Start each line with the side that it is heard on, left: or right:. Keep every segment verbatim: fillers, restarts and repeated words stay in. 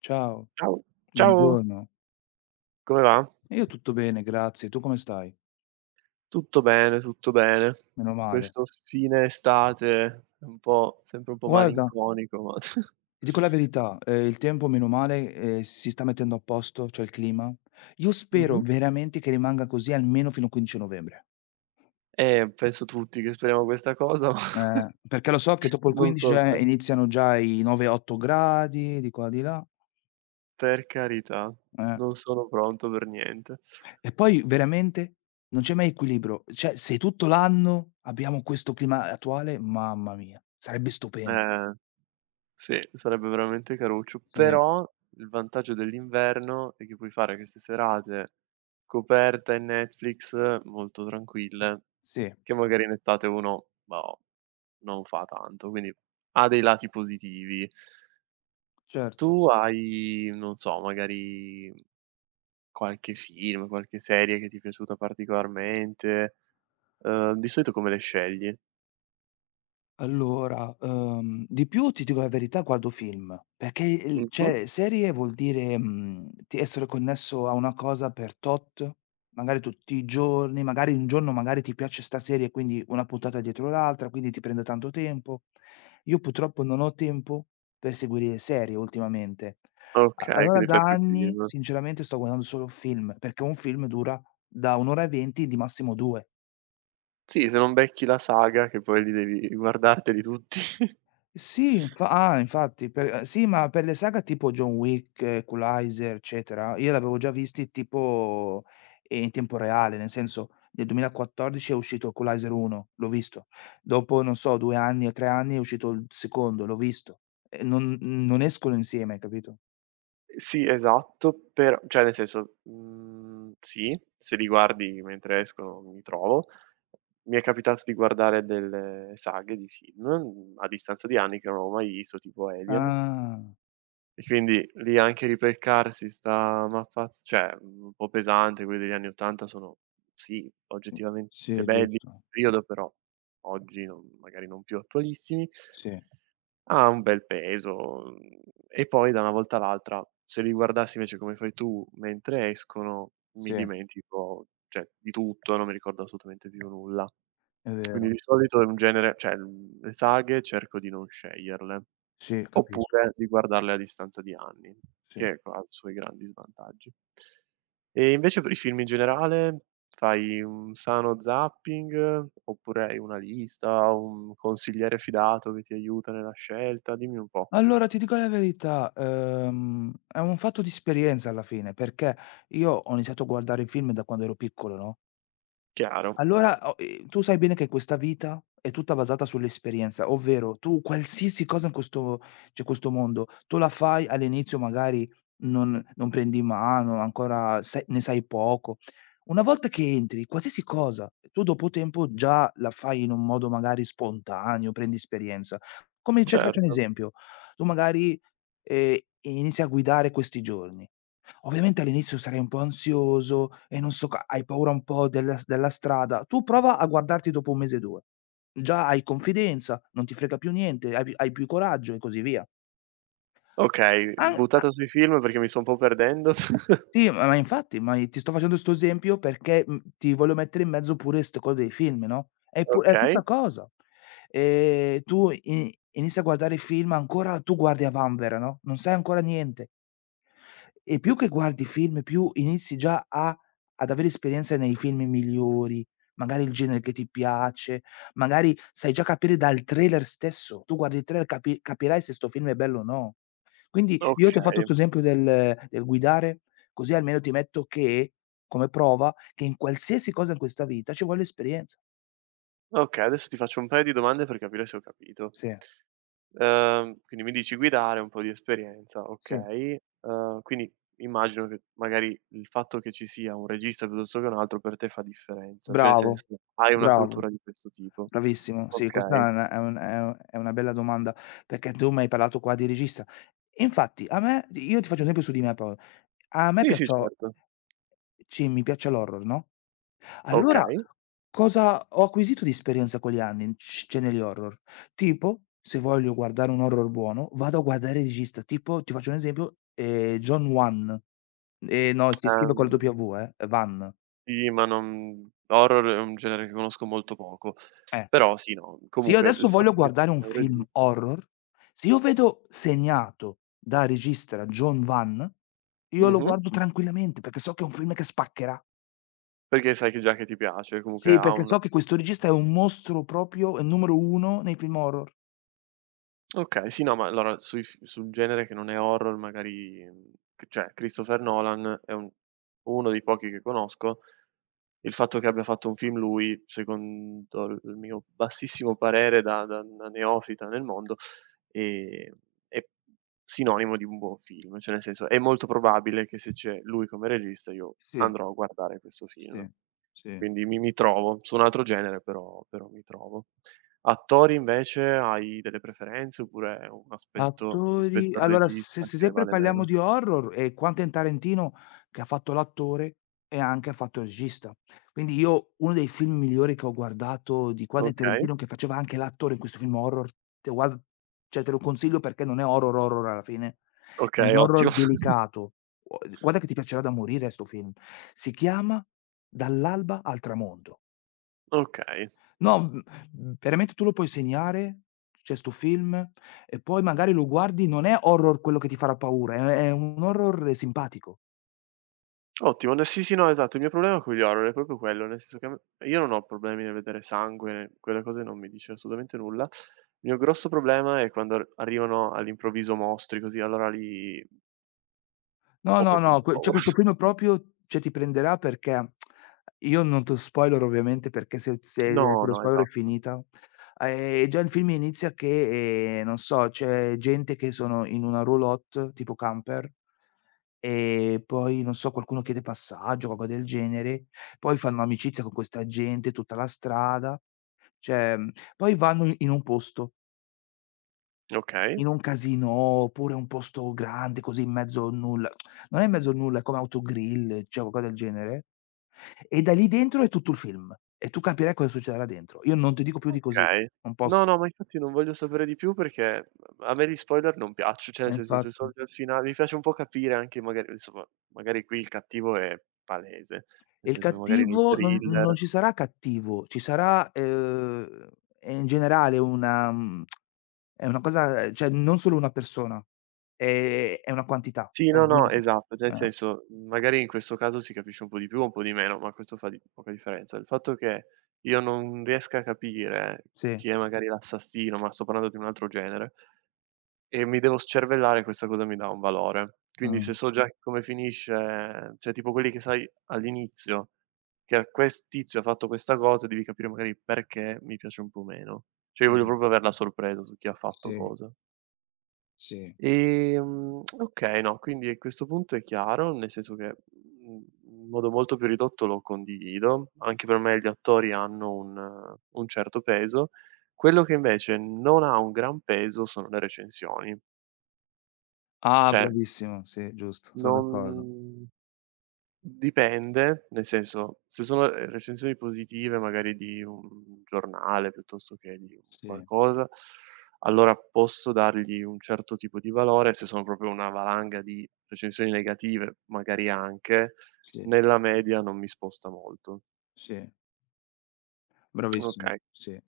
left: Ciao,
right: Ciao, ciao,
left: buongiorno.
right: come va?
left: Io tutto bene, grazie. Tu come stai?
right: Tutto bene, tutto bene.
left: Meno male.
right: Questo fine estate è un po' sempre un po'
left: Guarda,
right: malinconico, ma
left: ti dico la verità, ehm, il tempo meno male, ehm, si sta mettendo a posto, cioè il clima. Io spero
right: Mh-mh.
left: veramente che rimanga così almeno fino al quindici novembre,
right: Eh, penso tutti che speriamo questa cosa, ma
left: ehm, perché lo so che dopo il
right: non
left: quindici
right: so
left: già
right: te.
left: iniziano già i nove, otto gradi, di qua di là,
right: Per carità,
left: eh.
right: non sono pronto per niente.
left: E poi veramente non c'è mai equilibrio, cioè se tutto l'anno abbiamo questo clima attuale, mamma mia, sarebbe stupendo.
right: Eh. Sì, sarebbe veramente caruccio,
left: Sì,
right: però il vantaggio dell'inverno è che puoi fare queste serate coperta in Netflix, molto tranquille,
left: sì.
right: che magari in estate uno, boh, non fa tanto, quindi ha dei lati positivi. Tu
left: Certo.
right: hai, non so, magari qualche film, qualche serie che ti è piaciuta particolarmente? Uhm, di solito come le scegli?
left: Allora, uhm, di più ti dico la verità guardo film, perché il
right: Mh-mh.
left: cioè serie vuol dire, mhmm, ti essere connesso a una cosa per tot, magari tutti i giorni, magari un giorno magari ti piace 'sta serie, quindi una puntata dietro l'altra, quindi ti prende tanto tempo. Io purtroppo non ho tempo per seguire serie ultimamente. A
right: Okay,
left: allora
right: quindi
left: da
right: fai più
left: anni
right: film.
left: sinceramente sto guardando solo film, perché un film dura da un' ora e venti di massimo due.
right: Sì, se non becchi la saga che poi li devi guardarteli tutti.
left: Sì, infa ah, infatti per eh, sì, ma per le saga tipo John Wick, eh, Equalizer, eccetera, io l'avevo già visti tipo, ehm, in tempo reale, nel senso nel duemilaquattordici è uscito Equalizer uno, l'ho visto. Dopo, non so, due anni o tre anni è uscito il secondo, l'ho visto. E non non escono insieme, capito?
right: Sì, esatto, per cioè nel senso, mhmm, sì, se li guardi mentre escono mi trovo. Mi è capitato di guardare delle saghe di film, mhmm, a distanza di anni che non avevo mai visto, tipo Alien,
left: Ah.
right: e quindi lì anche ripeccarsi 'sta mappa cioè, mhmm, un po' pesante, quelli degli anni 'ottanta sono sì,
left: Mh.
right: oggettivamente
left: Sì,
right: belli
left: giusto.
right: periodo, però oggi non magari non più attualissimi.
left: Sì,
right: Ah, un bel peso, mhmm, e poi da una volta all'altra, se li guardassi invece come fai tu mentre escono, mi
left: sì, è
right: dimentico, cioè, di tutto, non mi ricordo assolutamente più nulla. Quindi
left: vero.
right: di solito è un genere cioè, mhmm, le saghe cerco di non sceglierle.
left: Sì, capisco,
right: Oppure di guardarle a distanza di anni,
left: sì.
right: che ha i suoi grandi svantaggi. E invece per i film in generale, fai un sano zapping, oppure hai una lista, un consigliere fidato che ti aiuta nella scelta? Dimmi un po'.
left: Allora ti dico la verità, ehm, è un fatto di esperienza alla fine, perché io ho iniziato a guardare i film da quando ero piccolo, no,
right: Chiaro,
left: allora, o ehm, tu sai bene che questa vita è tutta basata sull'esperienza, ovvero tu qualsiasi cosa in questo cioè questo mondo, tu la fai all'inizio magari non non prendi in mano, ancora sai ne sai poco. Una volta che entri, qualsiasi cosa, tu dopo tempo già la fai in un modo magari spontaneo, prendi esperienza. Come cioè ti faccio un
right: certo.
left: esempio, tu magari, ehm, inizi a guidare questi giorni. Ovviamente all'inizio sarai un po' ansioso e non so ca hai paura un po' della s della strada. Tu prova a guardarti dopo un mese e due. Già hai confidenza, non ti frega più niente, hai pi hai più coraggio e così via.
right: Okay,
left: An a
right: buttata sui film perché mi sto un po' perdendo.
left: sì, ma ma infatti, ma i ti sto facendo 'sto esempio perché, mhmm, ti voglio mettere in mezzo pure 'ste cose dei film, no, è pu è la
right: Okay,
left: stessa cosa. Ehm, tu i inizi a guardare i film ancora tu guardi a vanvera, no, non sai ancora niente. E più che guardi film, più inizi già a ad avere esperienza nei film migliori, magari il genere che ti piace, magari sai già capire dal trailer stesso. Tu guardi il trailer capi capirai se sto film è bello o no. Quindi io ti ho fatto
right: okay,
left: 'sto esempio del del guidare, così almeno ti metto che come prova, che in qualsiasi cosa in questa vita ci vuole esperienza.
right: okay, adesso ti faccio un paio di domande per capire se ho capito.
left: Sì,
right: Ehm, quindi mi dici guidare, un po' di esperienza,
left: sì,
right: okay. Ehm, quindi immagino che magari il fatto che ci sia un regista piuttosto che un altro per te fa differenza, cioè nel
left: bravo,
right: senso hai una
left: bravo.
right: cultura di questo tipo.
left: Bravissimo, sì,
right: Okay.
left: questa è una è un è u è una bella domanda, perché tu m'hai parlato qua di regista. E infatti a me io ti faccio un esempio su di me pro a me
right: Sì, sì,
left: piaccio
right: certo.
left: sì, mi piace l'horror, no, allora
right: Okay.
left: cosa ho acquisito di esperienza con gli anni, sc scene di horror? Tipo, se voglio guardare un horror buono, vado a guardare il regista, tipo ti faccio un esempio, ehm, John Wan. Ehm, no, si scrive con la
right: Ehm,
left: W eh, Van.
right: sì, ma non horror è un genere che conosco molto poco,
left: Eh.
right: però sì, no,
left: Se io
right: comunque il
left: adesso voglio
right: fatto che ci
left: guardare un
right: sia un
left: film
right: regista
left: horror, se io vedo segnato da regista Jon Vann, io lo
right: mh-mh,
left: guardo tranquillamente perché so che è un film che spaccherà.
right: perché sai che già che ti piace, comunque
left: Sì,
right: ha
left: perché
right: una
left: so che questo regista è un mostro proprio, è il numero uno nei film horror.
right: okay, sì, no, ma allora sui f sul genere che non è horror magari, mhmm, c cioè Christopher Nolan è un uno dei pochi che conosco. Il fatto che abbia fatto un film lui, secondo l il mio bassissimo parere da da da neofita nel mondo, ehm, è sinonimo di un buon film, cioè nel senso è molto probabile che se c'è lui come regista io
left: Sì,
right: andrò a guardare questo film.
left: sì, sì.
right: Quindi mi mi trovo, su un altro genere però però mi trovo. Attori invece hai delle preferenze oppure è un aspetto
left: Attori
right: rispetto al
left: allora se
right: regista
left: se
right: che
left: sempre
right: vale
left: parliamo
right: meno?
left: di horror, è Quentin Tarantino che ha fatto l'attore e anche ha fatto il regista. Quindi io uno dei film migliori che ho guardato di Quentin
right: Okay,
left: Tarantino, che faceva anche l'attore in questo film horror, te guard cioè te lo consiglio perché non è horror horror alla fine, è
right: okay,
left: un
right: ottimo.
left: horror delicato. Uo Guarda che ti piacerà da morire 'sto film. Si chiama Dall'alba al tramonto.
right: Okay,
left: No, mhmm, mhmm, veramente tu lo puoi segnare, c'è 'sto film, e poi magari lo guardi, non è horror quello che ti farà paura, è è un horror simpatico.
right: ottimo. No, sì, sì, no, esatto. Il mio problema con gli horror è proprio quello, nel senso che a me io non ho problemi nel vedere sangue, quelle cose non mi dice assolutamente nulla. Il mio grosso problema è quando ar arrivano all'improvviso mostri così, allora lì
left: No,
right: ho
left: no,
right: proprio un
left: no,
right: po'
left: que cioè
right: paura.
left: questo film proprio, cioè ti prenderà perché io non te lo spoilero ovviamente perché se se te
right: No,
left: lo
right: no,
left: spoilero è
right: esatto.
left: finita. Ehm, già il film inizia che, ehm, non so, c'è gente che sono in una roulotte tipo camper. E poi, non so, qualcuno chiede passaggio, qualcosa del genere, poi fanno amicizia con questa gente, tutta la strada, cioè, mhmm, poi vanno i in un posto,
right: Okay.
left: in un casinò, oppure un posto grande così in mezzo al nulla non è in mezzo al nulla, è come Autogrill, cioè qualcosa del genere, e da lì dentro è tutto il film, e tu capirai cosa succederà dentro. Io non ti dico più di così,
right: Okay.
left: non
right: No,
left: posso.
right: no, ma infatti non voglio sapere di più perché a me gli spoiler non piaccio cioè
left: Eh,
right: nel senso se so
left: infatti.
right: già il finale mi piace un po' capire anche magari insomma, magari qui il cattivo è palese,
left: E
right: nel
left: il
right: senso che magari nei
left: cattivo non
right: thriller
left: non ci sarà cattivo, ci sarà, ehm, ehm, in generale una mhmm, è una cosa cioè non solo una persona, è è una quantità,
right: sì,
left: cioè
right: no, no,
left: quindi
right: esatto, cioè nel
left: eh,
right: senso, magari in questo caso si capisce un po' di più o un po' di meno, ma questo fa di poca differenza. Il fatto che io non riesca a capire
left: sì,
right: chi è magari l'assassino, ma sto parlando di un altro genere e mi devo scervellare, questa cosa mi dà un valore. Quindi se
left: mh,
right: so già mh, come finisce cioè tipo quelli che sai all'inizio che quest tizio ha fatto questa cosa, devi capire magari il perché, mi piace un po' meno. Cioè io voglio
left: mh,
right: proprio aver la sorpresa su chi ha fatto
left: sì,
right: cosa.
left: sì.
right: Ehm, okay, no, quindi a questo punto è chiaro, nel senso che, mhmm, in modo molto più ridotto lo condivido. Anche per me gli attori hanno un un certo peso. Quello che invece non ha un gran peso sono le recensioni.
left: Ah,
right: Cioè
left: bravissimo, sì, giusto, sono d'accordo.
right: non dipende, nel senso, se sono, ehm, recensioni positive magari di un giornale piuttosto che di un
left: Sì,
right: qualcosa, allora posso dargli un certo tipo di valore, se sono proprio una valanga di recensioni negative, magari anche,
left: sì,
right: nella media non mi sposta molto.
left: sì. Bravissimo,
right: Okay,
left: sì.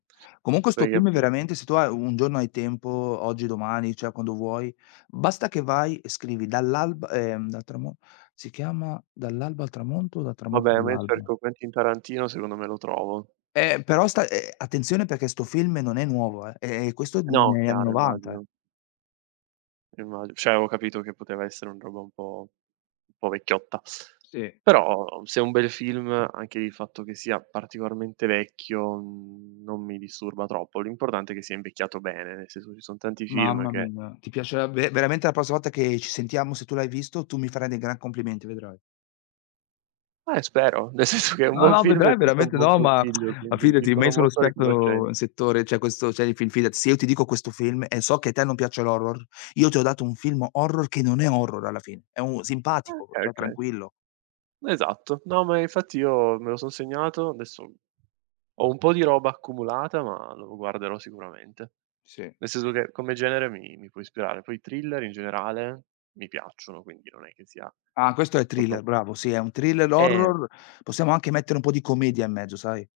left: Comunque 'sto
right: perché
left: film
right: appunto
left: veramente se tu hai un giorno hai tempo, oggi, domani, cioè quando vuoi, basta che vai e scrivi dall'alba, ehm, dal tramo si chiama "Dall'alba al tramonto" o "Dal tramonto
right: vabbè, ma io
left: all'alba".
right: cerco Quentin Tarantino, secondo me lo trovo.
left: Eh, però sta ehm, attenzione perché 'sto film non è nuovo, eh, e questo è
right: No,
left: negli anni
right: chiaro,
left: 'novanta, eh.
right: immagino. Immagi cioè avevo capito che poteva essere una roba un po' un po' vecchiotta.
left: Sì,
right: Però se è un bel film, anche il fatto che sia particolarmente vecchio, mhmm, non mi disturba troppo. L'importante è che sia invecchiato bene, nel senso ci son tanti film
left: mamma
right: che
left: mia, ti piacerà ve veramente la prossima volta che ci sentiamo, se tu l'hai visto, tu mi farai dei gran complimenti, vedrai.
right: eh spero, nel senso che un
left: No,
right: buon
left: no,
right: film è
left: vedrai
right: sempre un
left: veramente
right: buon
left: no, ma
right: consiglio,
left: ma
right: quindi ti
left: fidati, ma
right: sono
left: io sono
right: molto
left: esperto in
right: riconoscente.
left: settore, cioè questo cioè di film, fidati, se io ti dico questo film e so che a te non piace l'horror, io ti ho dato un film horror che non è horror alla fine, è un
right: Ah
left: simpatico,
right: okay,
left: cioè
right: okay.
left: tranquillo.
right: Esatto. No, ma infatti io me lo son segnato, adesso ho un po' di roba accumulata, ma lo guarderò sicuramente.
left: Sì.
right: Nel senso che come genere mi mi può ispirare, poi i thriller in generale mi piacciono, quindi non è che sia
left: Ah, questo è
right: proprio
left: thriller, bravo, sì, è un thriller
right: eh,
left: horror, possiamo anche mettere un po' di commedia in mezzo, sai?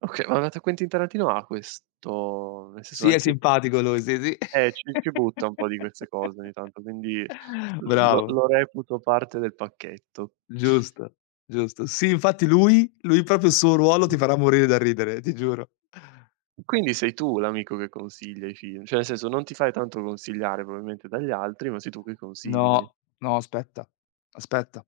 right: okay, ma guarda, Quentin Tarantino ha questo nel senso
left: Sì, è
right: anche
left: simpatico lui, sì, sì.
right: eh, ci ci butta un po' di queste cose ogni tanto, quindi l lo
left: Bravo,
right: lo reputo parte del pacchetto.
left: giusto, giusto. Sì, infatti lui lui proprio il suo ruolo ti farà morire da ridere, ti giuro.
right: Quindi sei tu l'amico che consiglia i film, cioè nel senso non ti fai tanto consigliare probabilmente dagli altri, ma sei tu che consigli.
left: No, no aspetta, aspetta.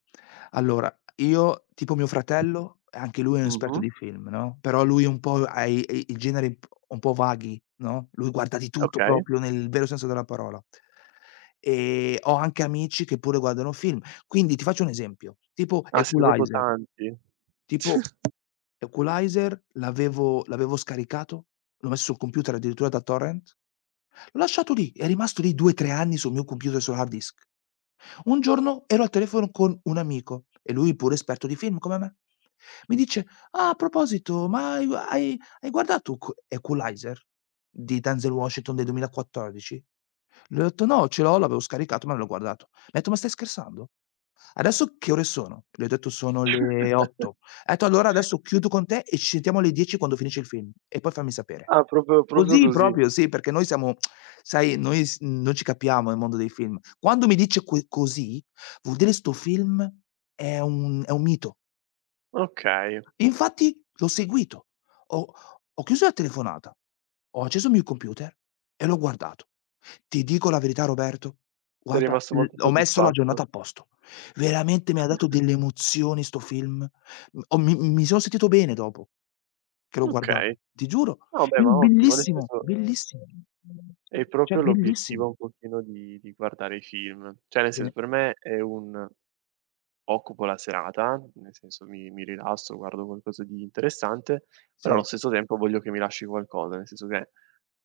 left: Allora, io tipo mio fratello, anche lui è un esperto
right: Mh-mh,
left: di film, no, però lui un po' ha i i i generi un p un po' vaghi, no, lui guarda di tutto
right: okay.
left: proprio nel vero senso della parola. Ehm, ho anche amici che pure guardano film. Quindi ti faccio un esempio, tipo
right: Ah, siete proprio
left: Equalizer,
right: tanti.
left: tipo Equalizer l'avevo l'avevo scaricato, l'ho messo sul computer addirittura da torrent, l'ho lasciato lì, è rimasto lì due, tre anni sul mio computer sul hard disk. Un giorno ero al telefono con un amico, e lui pure esperto di film come me. Mi dice: "Ah, a proposito, ma hai hai hai guardato Equ Equalizer di Denzel Washington del duemilaquattordici?" Le ho detto: "No, ce l'ho, l'avevo scaricato, ma non l'ho guardato." Mi ha detto: "Ma stai scherzando?" Adesso che ore sono? Le ho detto: "Sono le otto." Ha detto: "Allora adesso chiudo con te e ci sentiamo alle dieci quando finisce il film e poi fammi sapere."
right: Ah, proprio proprio
left: Così
right: così.
left: proprio, sì, perché noi siamo sai, noi s non ci capiamo nel mondo dei film. Quando mi dice que così, vuol dire 'sto film è un è un mito.
right: Okay.
left: E infatti l'ho seguito. Ho ho chiuso la telefonata, ho acceso il mio computer e l'ho guardato. Ti dico la verità Roberto,
right: Sei
left: guarda,
right: rimasto
left: l
right: molto
left: ho messo la giornata
right: soddisfatto.
left: a posto. Veramente mi ha dato delle emozioni 'sto film. M ho mi mi sono sentito bene dopo che l'ho guardato,
right: Okay.
left: ti giuro.
right: No, beh, ma
left: Film
right: ottimo, nel
left: bellissimo,
right: senso
left: bellissimo.
right: è
left: Cioè
right: proprio l'obiettivo
left: bellissimo.
right: un pochino di di guardare i film. Cioè, nel
left: Sì,
right: senso per me è un occupo la serata, nel senso mi mi rilasso, guardo qualcosa di interessante, però allo
left: sì,
right: stesso tempo voglio che mi lasci qualcosa, nel senso che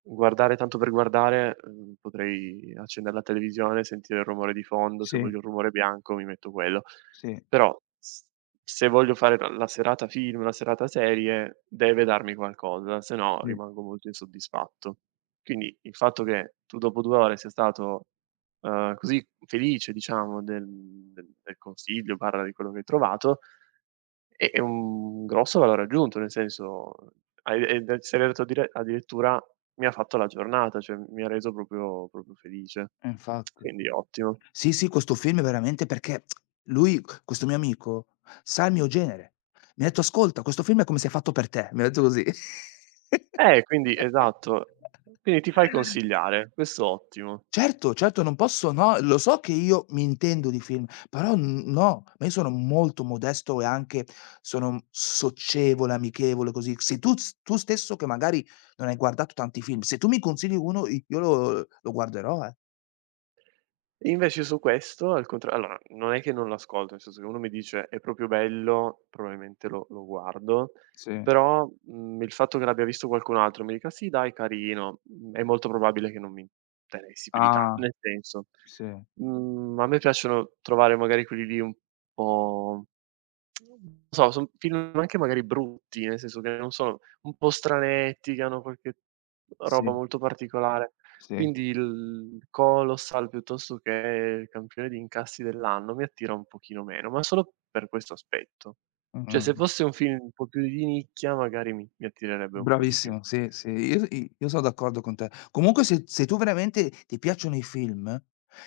right: guardare tanto per guardare, uhm, potrei accendere la televisione, sentire il rumore di fondo, se
left: sì,
right: voglio un rumore bianco mi metto quello.
left: sì,
right: Però s se voglio fare la la serata film, la serata serie, deve darmi qualcosa, se no
left: sì,
right: rimango molto insoddisfatto. Quindi il fatto che tu dopo due ore sia stato uhm, così felice diciamo del del del consiglio, barra di quello che hai trovato, è è un grosso valore aggiunto, nel senso hai hai de- sei arrivato a dire addirittura: "Mi ha fatto la giornata", cioè mi ha reso proprio proprio felice.
left: eh infatti.
right: Quindi ottimo.
left: Sì, sì, questo film veramente perché lui, questo mio amico, sa il mio genere. Mi ha detto: "Ascolta, questo film è come se è fatto per te." Mi ha detto così.
right: Eh, quindi esatto. Quindi ti fai consigliare, questo ottimo.
left: Certo, certo, non posso no, lo so che io mi intendo di film, però n no, ma io sono molto modesto e anche sono socievole, amichevole, così. Se tu s tu stesso che magari non hai guardato tanti film, se tu mi consigli uno io lo lo guarderò, eh.
right: Invece su questo al contra allora, non è che non l'ascolto, nel senso che uno mi dice: "È proprio bello", probabilmente lo lo guardo,
left: Sì.
right: però, mhmm, il fatto che l'abbia visto qualcun altro e mi dica: "Sì dai, carino", mhmm, è molto probabile che non mi interessi più di tanto.
left: Ah,
right: Nel senso,
left: sì,
right: mhmm, a me piacciono trovare magari quelli lì un po' non so, son film anche magari brutti, nel senso che non sono un po' stranetti, che hanno qualche
left: sì.
right: roba molto particolare.
left: Sì,
right: Quindi il Colossal, piuttosto che il campione di incassi dell'anno, mi attira un pochino meno, ma solo per questo aspetto. Cioè,
left: mh-mh.
right: se fosse un film un po' più di nicchia, magari mi mi attirerebbe un po' di più.
left: Bravissimo, sì, sì, io s i io sono d'accordo con te. Comunque se se tu veramente ti piacciono i film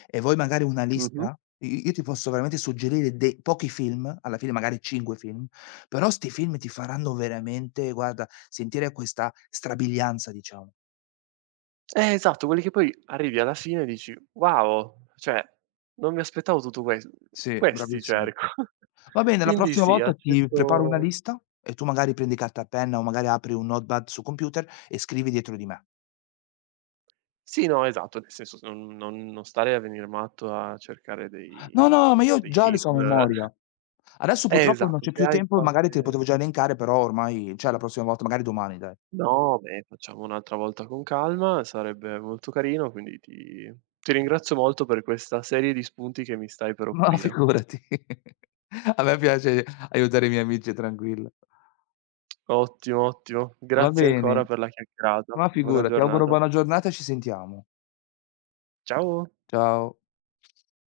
left: e vuoi magari una
right: Mh-mh.
left: lista, i io ti posso veramente suggerire de pochi film, alla fine magari cinque film, però 'sti film ti faranno veramente, guarda, sentire questa strabilianza, diciamo.
right: Eh, esatto, quelli che poi arrivi alla fine e dici: "Wow, cioè non mi aspettavo tutto ques
left: Sì,
right: questi
left: bravissimo.
right: cerco".
left: Va bene, la
right: Quindi
left: prossima
right: sì,
left: volta ti preparo una
right: accetto
left: lista e tu magari prendi carta e penna o magari apri un notepad sul computer e scrivi dietro di me.
right: sì, no, esatto, nel senso s non non non stare a venir matto a cercare dei
left: No, no, ma io
right: dei
left: già le
right: film
left: so a memoria. Adesso
right: eh,
left: purtroppo non
right: esatto,
left: c'è
right: se
left: più
right: hai
left: tempo, magari te le
right: qualche
left: potevo già elencare, però ormai cioè la prossima volta, magari domani dai.
right: no, beh, facciamo un'altra volta con calma, sarebbe molto carino, quindi ti ti ringrazio molto per questa serie di spunti che mi stai per
left: Ma
right: offrire.
left: figurati. A me piace aiutare i miei amici, tranquilla.
right: Ottimo, ottimo.
left: Va
right: Grazie ancora
left: bene,
right: per la chiacchierata.
left: ma
right: Buona
left: figurati, auguro
right: giornata.
left: buona giornata e ci sentiamo.
right: Ciao.
left: Ciao.